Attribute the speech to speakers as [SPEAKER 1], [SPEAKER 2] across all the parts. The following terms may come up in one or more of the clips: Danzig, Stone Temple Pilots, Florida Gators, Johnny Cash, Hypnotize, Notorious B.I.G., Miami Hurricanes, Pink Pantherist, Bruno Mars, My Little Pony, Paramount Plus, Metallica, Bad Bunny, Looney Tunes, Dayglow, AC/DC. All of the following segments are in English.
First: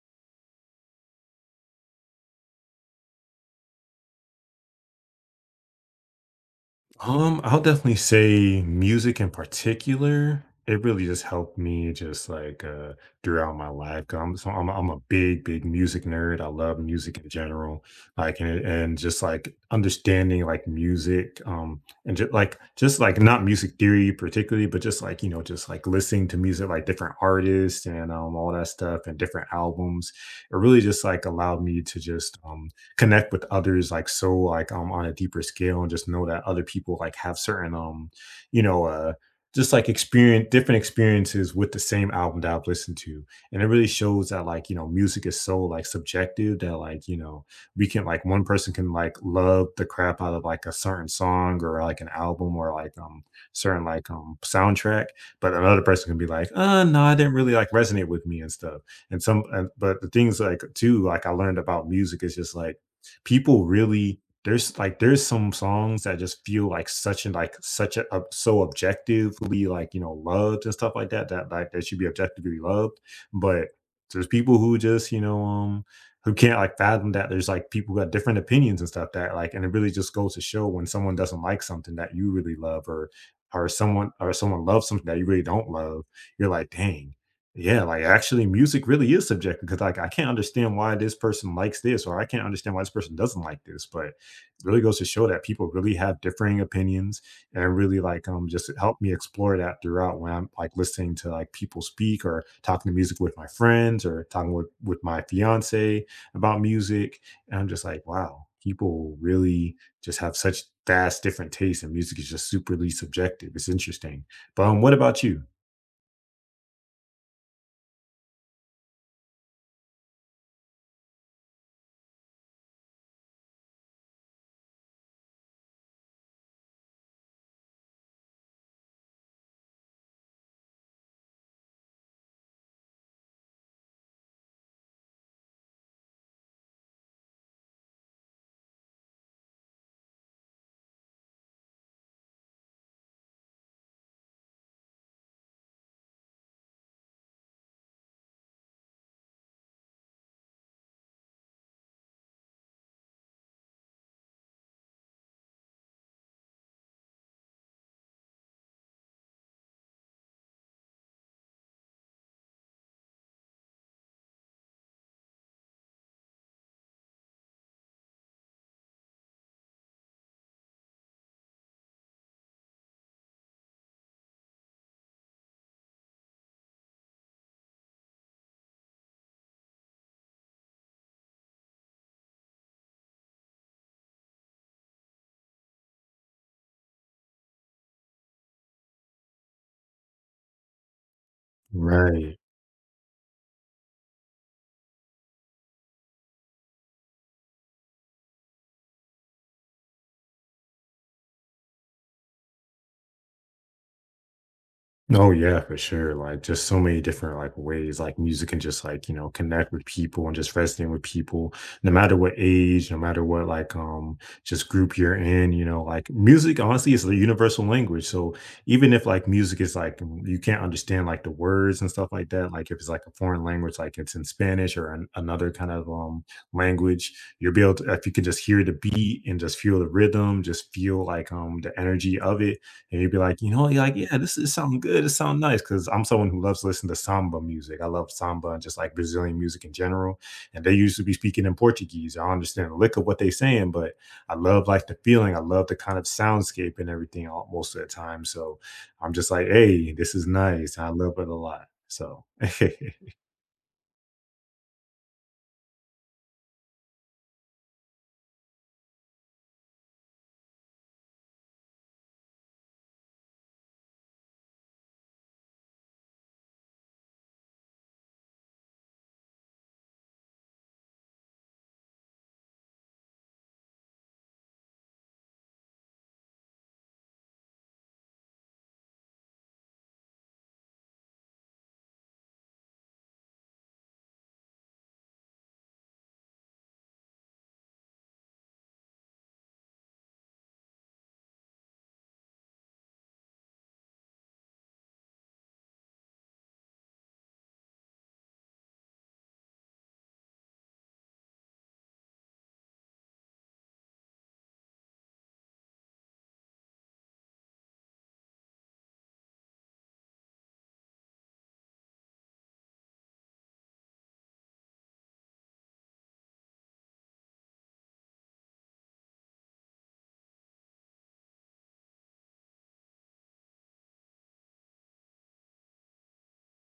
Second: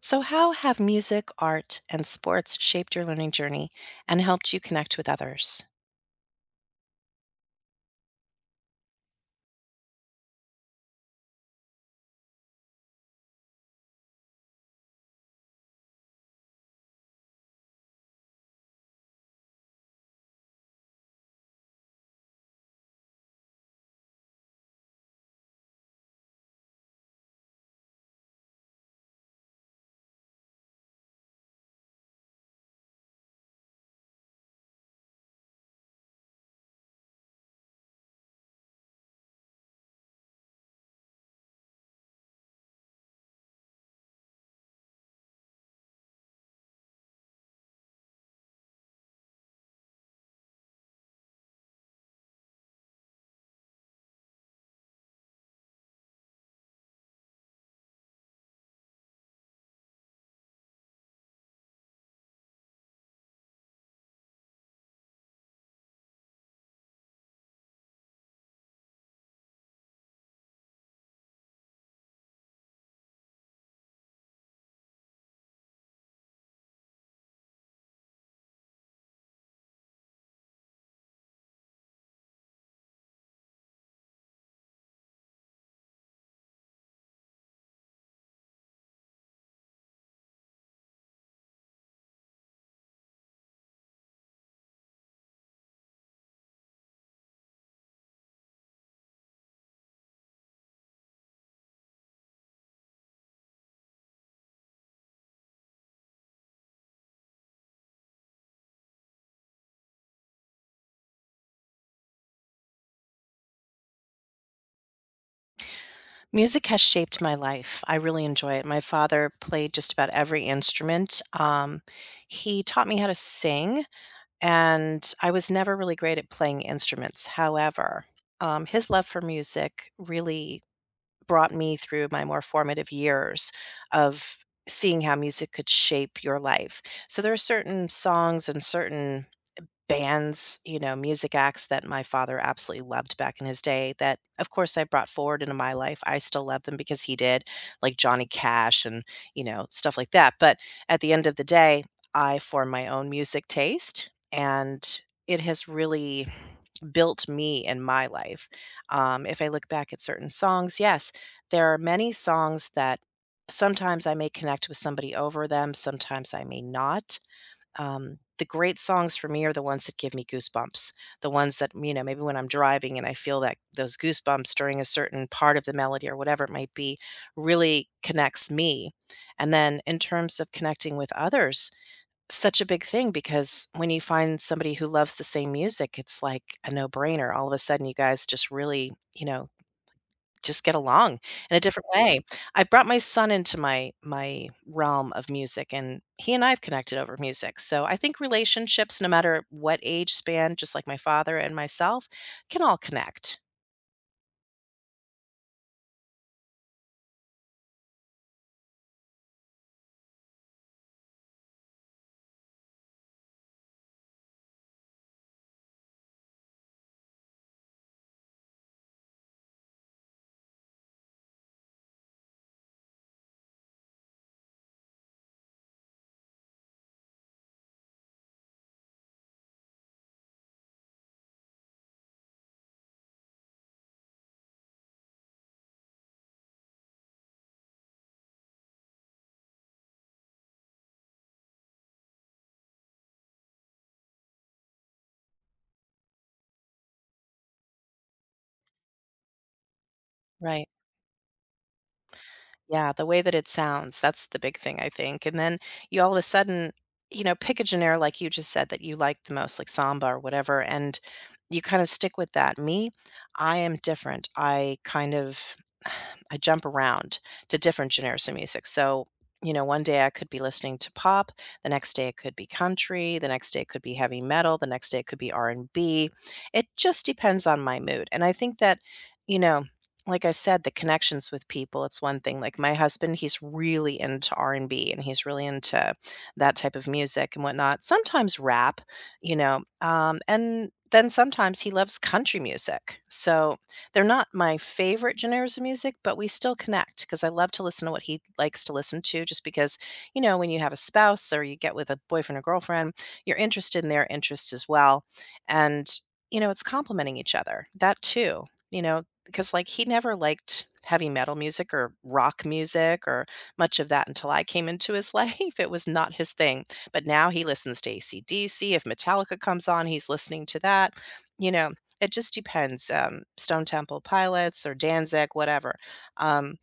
[SPEAKER 1] So, how have music, art, and sports shaped your learning journey and helped you connect with others?
[SPEAKER 2] I'll definitely say music in particular. It really just helped me just like throughout my life. 'Cause I'm so I'm a big, big music nerd. I love music in general. Like and just like understanding like music, and just like not music theory particularly, but just like just like listening to music like different artists and all that stuff and different albums. It really just like allowed me to just connect with others like so like on a deeper scale and just know that other people like have certain you know uh just like experience different experiences with the same album that I've listened to. And it really shows that like, music is so like subjective that like, we can like one person can like love the crap out of like a certain song or like an album or like certain like soundtrack, but another person can be like, no, I didn't really like resonate with me and stuff. But the things like too, like I learned about music is just like people really there's some songs that just feel like such and like such a so objectively like loved and stuff like that that like that should be objectively loved, but there's people who just who can't like fathom that there's like people who have different opinions and stuff that like, and it really just goes to show when someone doesn't like something that you really love, or someone loves something that you really don't love. You're like, dang, yeah, like, actually, music really is subjective because like, I can't understand why this person likes this, or I can't understand why this person doesn't like this, but it really goes to show that people really have differing opinions, and really, like, just help me explore that throughout when I'm, like, listening to, like, people speak or talking to music with my friends or talking with my fiance about music, and I'm just like, "Wow, people really just have such vast different tastes, and music is just superly subjective." It's interesting. But, what about you?
[SPEAKER 1] Music has shaped my life. I really enjoy it. My father played just about every instrument. He taught me how to sing, and I was never really great at playing instruments. However, his love for music really brought me through my more formative years of seeing how music could shape your life. So, there are certain songs and certain bands, you know, music acts that my father absolutely loved back in his day that, of course, I brought forward into my life. I still love them because he did, like Johnny Cash and, you know, stuff like that. But at the end of the day, I form my own music taste, and it has really built me in my life. If I look back at certain songs, yes, there are many songs that sometimes I may connect with somebody over them, sometimes I may not. The great songs for me are the ones that give me goosebumps. The ones that, you know, maybe when I'm driving and I feel that those goosebumps during a certain part of the melody or whatever it might be really connects me. And then in terms of connecting with others, such a big thing because when you find somebody who loves the same music, it's like a no brainer. All of a sudden, you guys just really, you know, just get along in a different way.
[SPEAKER 2] Right.
[SPEAKER 1] I brought my son into my realm of music, and he and I have connected over music. So I think relationships, no matter what age span, just like my father and myself, can all connect,
[SPEAKER 2] Oh, yeah, for sure. Like, just so many different like ways like music can just like, connect with people and just resonate with people, no matter what age, no matter what like just group you're in, you know, like music honestly is the universal language. So even if like music is like you can't understand like the words and stuff like that, like if it's like a foreign language, like it's in Spanish or another kind of language, you'll be able to if you can just hear the beat and just feel the rhythm, just feel like the energy of it, and you'd be like, you know, you're like, yeah, this is something good. It sounds nice. Cause I'm someone who loves to listen to samba music. I love samba and just like Brazilian music in general. And they used to be speaking in Portuguese. I don't understand a lick of what they're saying, but I love like the feeling. I love the kind of soundscape and everything all, most of the time. So I'm just like, hey, this is
[SPEAKER 1] right?
[SPEAKER 2] nice. I love it a lot. So
[SPEAKER 1] Yeah, the way that it sounds, that's the big thing, I think, and then you all of a sudden, you know, pick a genre like you just said that you like the most, like samba or whatever, and you kinda stick with that. Me, I am different. I kind of I jump around to different genres of music, so, you know, one day I could be listening to pop, the next day it could be country, the next day it could be heavy metal, the next day it could be R&B. It just depends on my mood, and I think that, you know, like I said, the connections with people, it's one thing. Like my husband, he's really into R and B and he's really into that type of music and whatnot. Sometimes rap, you know, and then sometimes he loves country music. So they're not my favorite genres of music, but we still connect because I love to listen to what he likes to listen to. Just because, you know, when you have a spouse or you get with a boyfriend or girlfriend, you're interested in their interests as well, and you know, it's complementing each other. That too. You know, because like he never liked heavy metal music or rock music or much of that until I came into his life. It was not his thing. But now he listens to ACDC. If Metallica comes on, he's listening to that. You know, it just depends. Stone Temple Pilots or Danzig, whatever. Um,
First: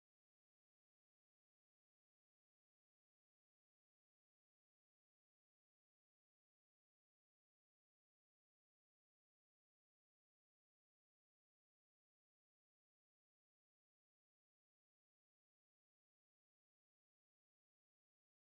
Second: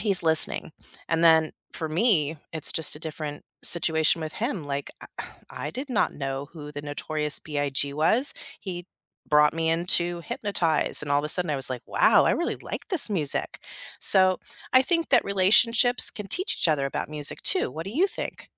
[SPEAKER 1] He's listening. And then for me, it's just a different situation with him. Like, I did not know who the Notorious B.I.G. was. He brought me into Hypnotize, and all of a sudden I was like, wow, I really like this music. So I think that relationships can teach each other about music too. What do you think?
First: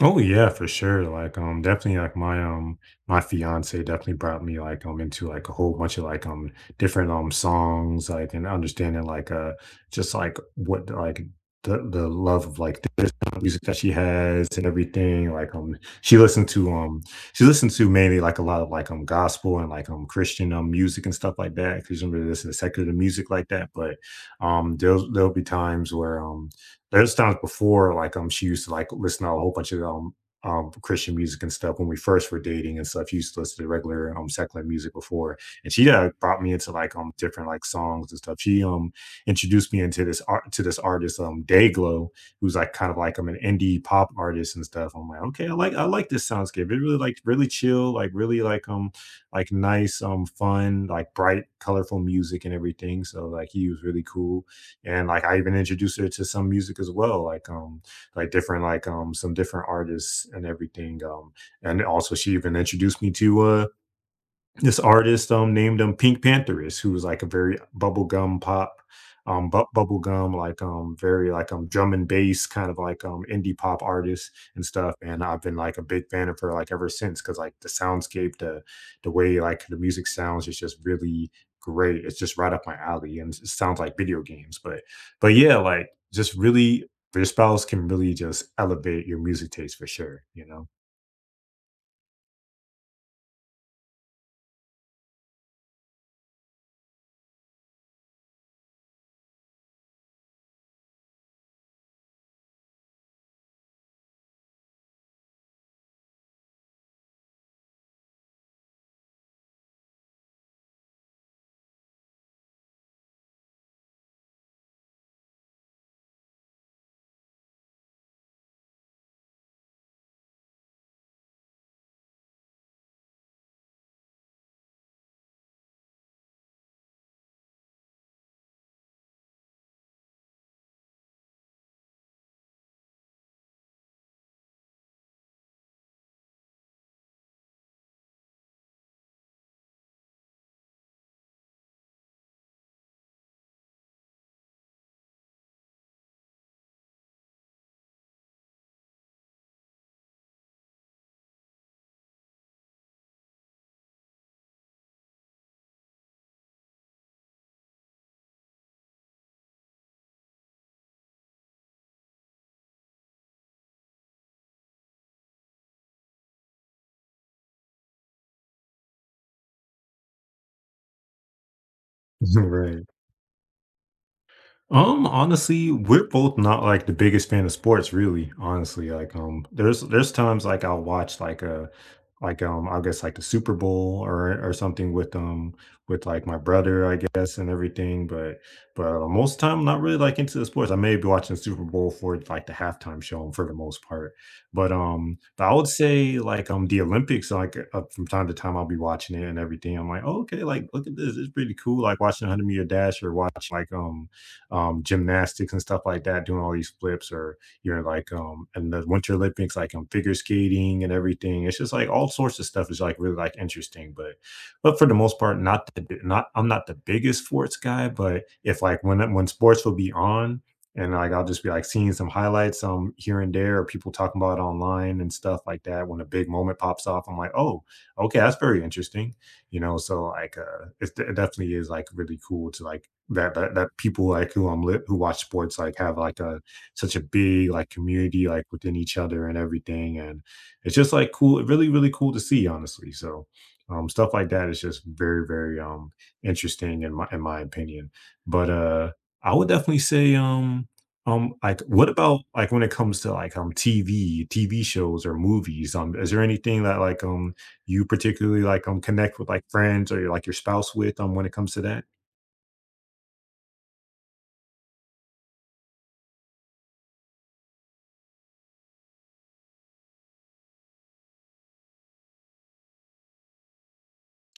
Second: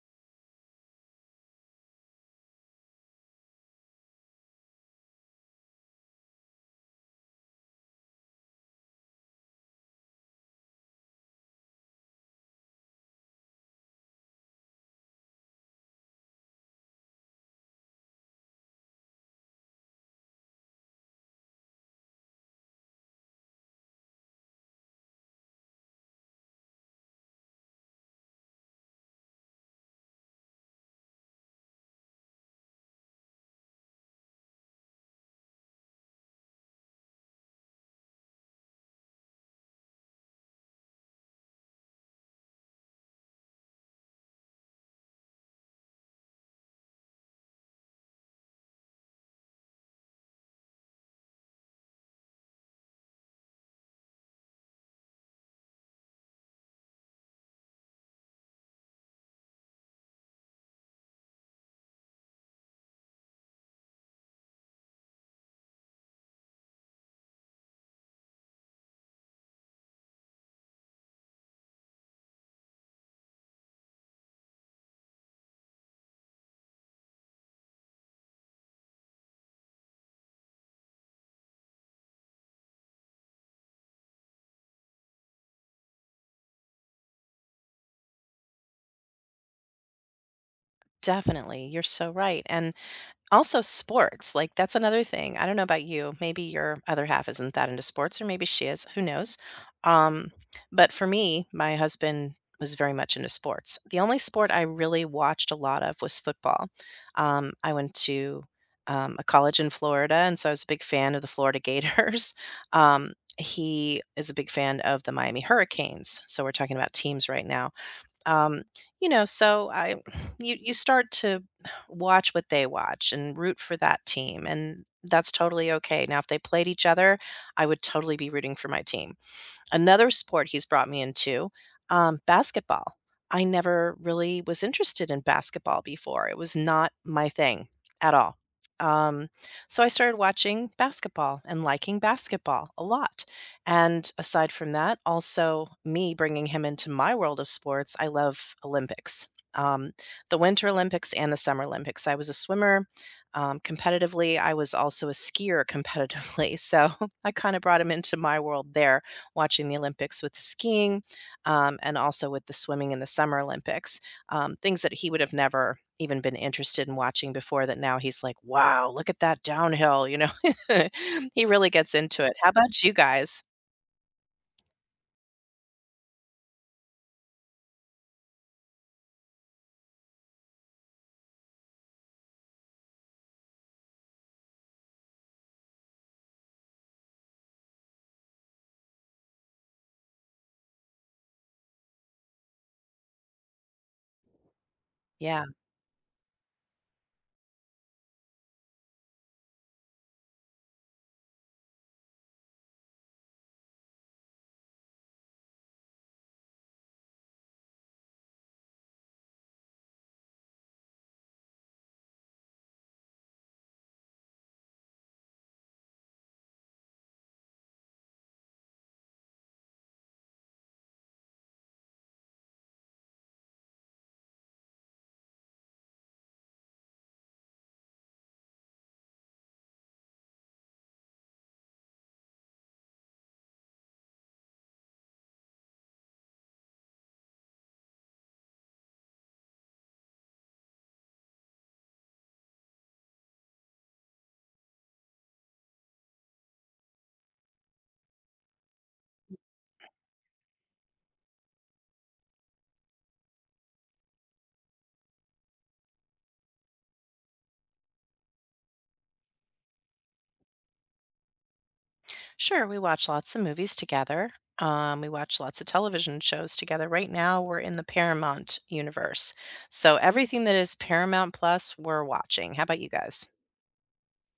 [SPEAKER 2] Oh yeah, for sure. Like definitely like my my fiance definitely brought me like into like a whole bunch of like different songs like and understanding like just like what like the love of like this kind of music that she has and everything like she listened to um she listened to mainly like a lot of like gospel and like Christian music and stuff like that because she doesn't really listen to secular music like that, but there'll be times where there's times before like she used to like listen to a whole bunch of Christian music and stuff when we first were dating and stuff. She used to listen to regular secular music before, and she brought me into like different like songs and stuff. She introduced me into this art to this artist, Dayglow, who's like kind of like I'm an indie pop artist and stuff. I'm like, okay, I like this soundscape. It really like really chill, like really like nice fun like bright colorful music and everything. So like he was really cool, and like I even introduced her to some music as well, like different like some different artists and everything. And also she even introduced me to this artist, named him Pink Pantherist, who was, like, a very bubblegum pop, bu bubblegum, like, very, like, drum and bass kind of, like, indie pop artist and stuff, and I've been, like, a big fan of her, like, ever since, because like, the soundscape, the way, like, the music sounds is just really great. It's just right up my alley, and it sounds like video games, but yeah, like, just really your spouse can really just elevate your music taste for sure, you know?
[SPEAKER 1] Definitely. You're so right. And also sports, like, that's another thing. I don't know about you, maybe your other half isn't that into sports, or maybe she is, who knows? Um, but for me, my husband was very much into sports. The only sport I really watched a lot of was football. I went to, a college in Florida, and so I was a big fan of the Florida Gators. Um, he is a big fan of the Miami Hurricanes, so we're talking about teams right now. Um, you know, so I you start to watch what they watch and root for that team, and that's totally okay. Now, if they played each other, I would totally be rooting for my team. Another sport he's brought me into, basketball. I never really was interested in basketball before. It was not my thing at all. Um, so I started watching basketball and liking basketball a lot. And aside from that, also me bringing him into my world of sports, I love Olympics. Um, the Winter Olympics and the Summer Olympics. I was a swimmer competitively. I was also a skier competitively. So I kind of brought him into my world there watching the Olympics with the skiing, and also with the swimming in the Summer Olympics, things that he would have never even been interested in watching before that now he's like, "Wow, look at that downhill," you know? He really gets into it. How about
[SPEAKER 2] Right.
[SPEAKER 1] you guys?
[SPEAKER 2] Honestly, we're both not like the biggest fan of sports, really. Honestly, like there's times like I'll watch like a like I guess like the Super Bowl or something with like my brother, I guess, and everything. But Most of the time, I'm not really like into the sports. I may be watching the Super Bowl for like the halftime show for the most part. But um,
[SPEAKER 1] Yeah.
[SPEAKER 2] but I would say like the Olympics, like from time to time, I'll be watching it and everything. I'm like, oh, okay, like look at this, it's pretty cool. Like watching a hundred-meter dash or watching like gymnastics and stuff like that, doing all these flips, or you're like and the Winter Olympics, like figure skating and everything. It's just like all sorts of stuff is like really like interesting, but for the most part, not I'm not the biggest sports guy, but if like when sports will be on. And like I'll just be like seeing some highlights here and there, or people talking about it online and stuff like that. When a big moment pops off, I'm like, oh, okay, that's very interesting, you know, so like it's, it definitely is like really cool to like that people like who watch sports like have like a such a big like community like within each other and everything, and it's just like cool, really really cool to see honestly. So stuff like that is just very very interesting in my opinion. But I would definitely say like what about like when it comes to like TV shows or movies, is there anything that like you particularly like connect with like friends or like your spouse with when it comes to that?
[SPEAKER 1] Sure, we watch lots of movies together. We watch lots of television shows together. Right now, we're in the Paramount universe. So everything that is Paramount Plus, we're watching. How about you guys?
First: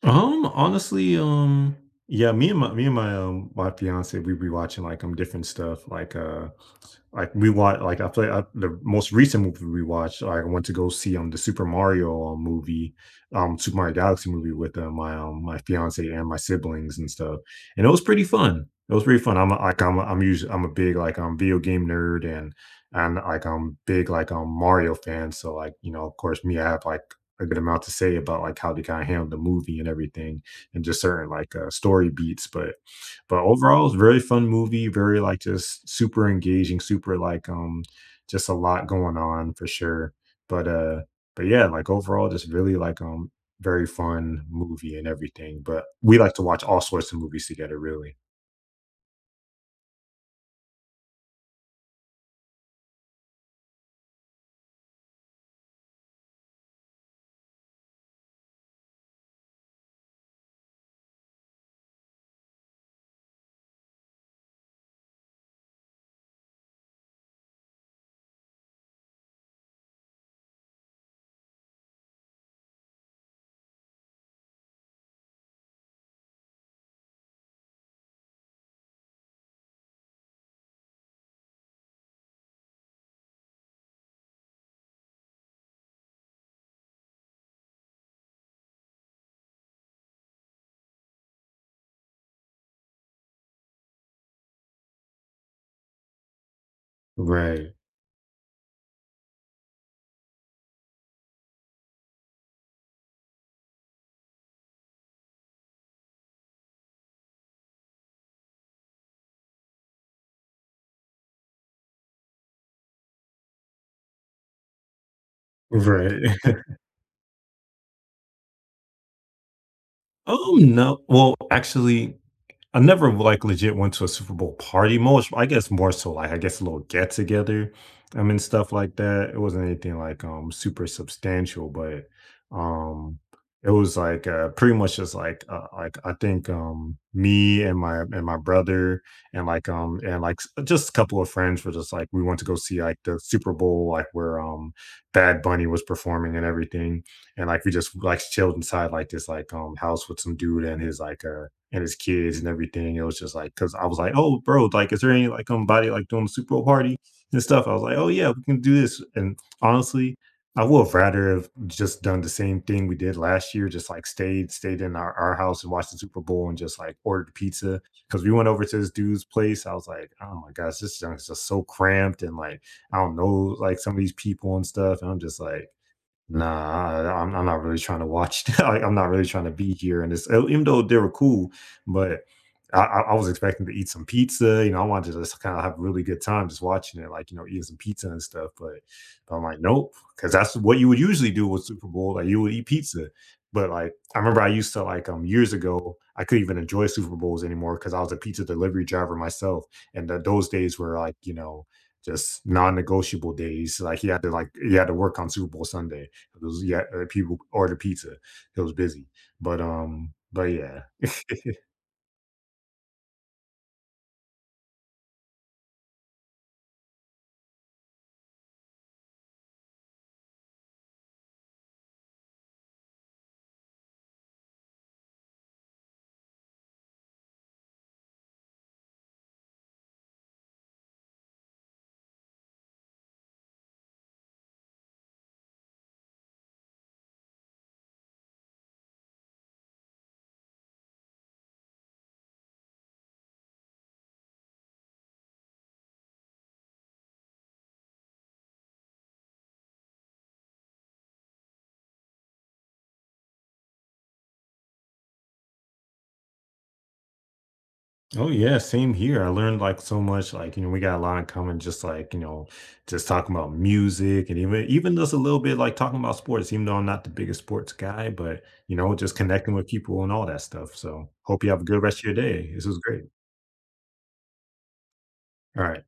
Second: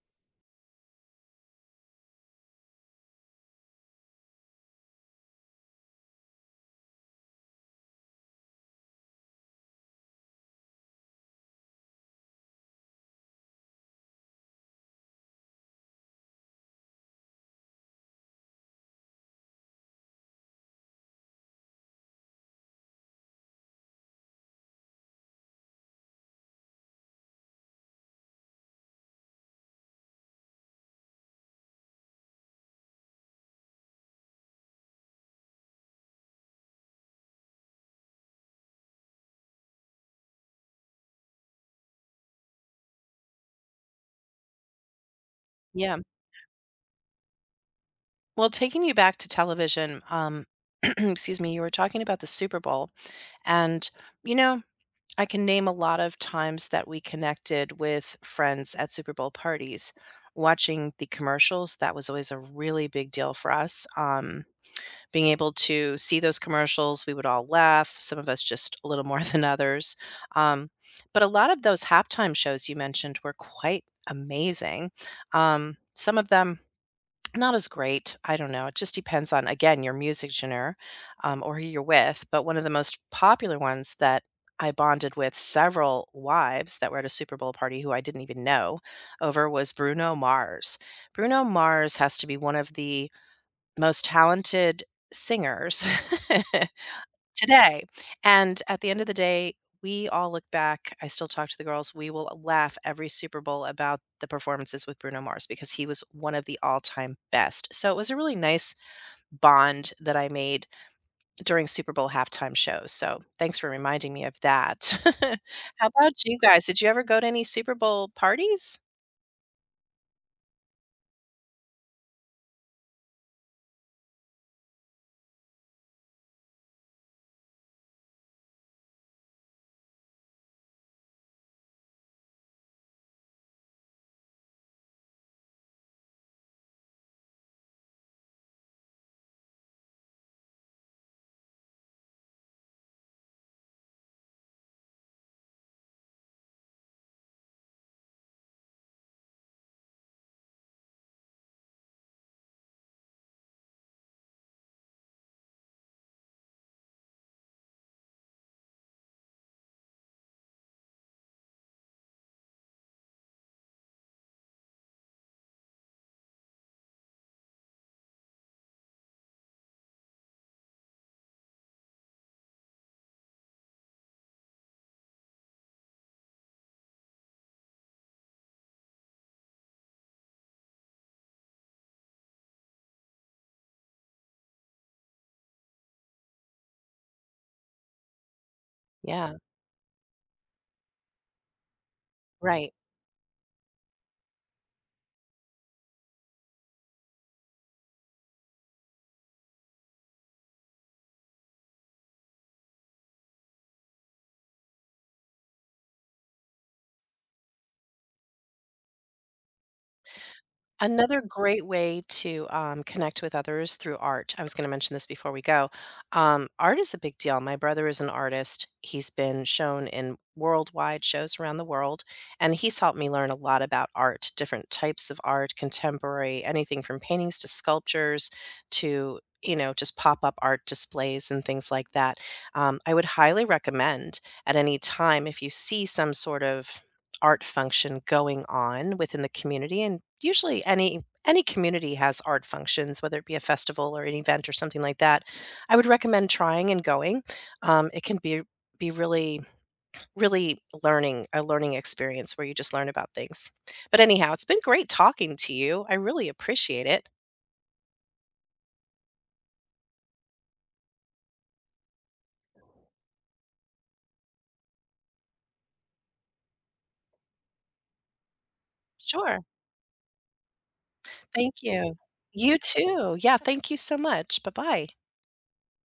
[SPEAKER 2] Um, honestly, um, Yeah, me and my my fiance, we be watching like different stuff like like we watch, like I play the most recent movie we watched. Like I went to go see the Super Mario Super Mario Galaxy movie with my fiance and my siblings and stuff, and it was pretty fun. It was pretty fun. I'm usually I'm a big like video game nerd, and like I'm big like Mario fan. So like, you know, of course me, I have like a good amount to say about like how they kind of handled the movie and everything, and just certain like story beats, but overall, it's a very fun movie, very like just super engaging, super like just a lot going on for sure. But uh but yeah, like overall just really like very fun movie and everything. But
[SPEAKER 1] Yeah.
[SPEAKER 2] we like to watch all sorts of movies together really.
[SPEAKER 1] Well, taking you back to television, excuse me, you were talking about the Super Bowl. And, you know, I can name a lot of times that we connected with friends at Super Bowl parties. Watching the commercials, that was always a really big deal for us. Being able to see those commercials, we would all laugh, some of us just a little more than others. Um, but a lot of those halftime shows you mentioned were quite amazing. Some of them not as great. I don't know. It just depends on, again, your music genre, or who you're with. But one of the most popular ones that I bonded with several wives that were at a Super Bowl party who I didn't even know over was Bruno Mars. Bruno Mars has to be one of the most talented singers
[SPEAKER 2] Right.
[SPEAKER 1] today. And at the end of the day, we all look back. I still talk to the girls. We will laugh every Super Bowl about the performances with Bruno Mars because he was one of the all time best. So it was a really nice bond that I made during Super Bowl halftime shows. So thanks for reminding me of that. How about
[SPEAKER 2] Right.
[SPEAKER 1] you guys? Did you ever go to any Super Bowl parties?
[SPEAKER 2] No. Well, actually, I never like legit went to a Super Bowl party. Most, I guess, more so like I guess a little get together, I mean stuff like that. It wasn't anything like super substantial, but um it was like pretty much just like I think me and my brother and like just a couple of friends were just like we went to go see like the Super Bowl like where Bad Bunny was performing and everything, and like we just like chilled inside like this like house with some dude and his like and his kids and everything. It was just like, because I was like, oh bro, like is there any like body like doing the Super Bowl party and stuff? I was like, oh yeah, we can do this. And honestly, I would have rather have just done the same thing we did last year, just like stayed in our house and watched the Super Bowl and just like ordered pizza. Cause we went over to this dude's place. I was like, oh my gosh, this junk is just so cramped and like I don't know like some of these people and stuff. And I'm just like, nah, I'm not really trying to watch like, I'm not really trying to be here, and this e even though they were cool, but I was expecting to eat some pizza, you know, I wanted to just kinda have a really good time just watching it, like, you know, eating some pizza and stuff, but
[SPEAKER 1] Yeah,
[SPEAKER 2] I'm like, nope, because that's what you would usually do with Super Bowl, like, you would eat
[SPEAKER 1] right.
[SPEAKER 2] pizza, but, like, I remember I used to, like, years ago, I couldn't even enjoy Super Bowls anymore because I was a pizza delivery driver myself, and th those days were, like, you know, just non-negotiable days, like, you had to, like you had to work on Super Bowl Sunday. It yeah, people order pizza. It was busy, but yeah,
[SPEAKER 1] Another great way to, connect with others through art. I was gonna mention this before we go. Art is a big deal. My brother is an artist. He's been shown in worldwide shows around the world, and he's helped me learn a lot about art, different types of art, contemporary, anything from paintings to sculptures to, you know, just pop-up art displays and things like that. I would highly recommend at any time if you see some sort of art function going on within the community, and usually any community has art functions, whether it be a festival or an event or something like that. I would recommend trying and going. It can be really really learning a learning experience where you just learn about things. But anyhow, it's been great talking to you. I really appreciate it.
[SPEAKER 2] Oh yeah, same here. I learned like so much. Like, you know, we got a lot in common, just like, you know, just talking about music and even just a little bit like talking about sports, even though I'm not the biggest sports guy, but you know, just
[SPEAKER 1] Sure,
[SPEAKER 2] connecting with people and all that stuff. So hope you have
[SPEAKER 1] thank
[SPEAKER 2] a good
[SPEAKER 1] you.
[SPEAKER 2] rest of your day.
[SPEAKER 1] You
[SPEAKER 2] This was great.
[SPEAKER 1] too. Yeah, thank you so much. Bye bye.
[SPEAKER 2] All right.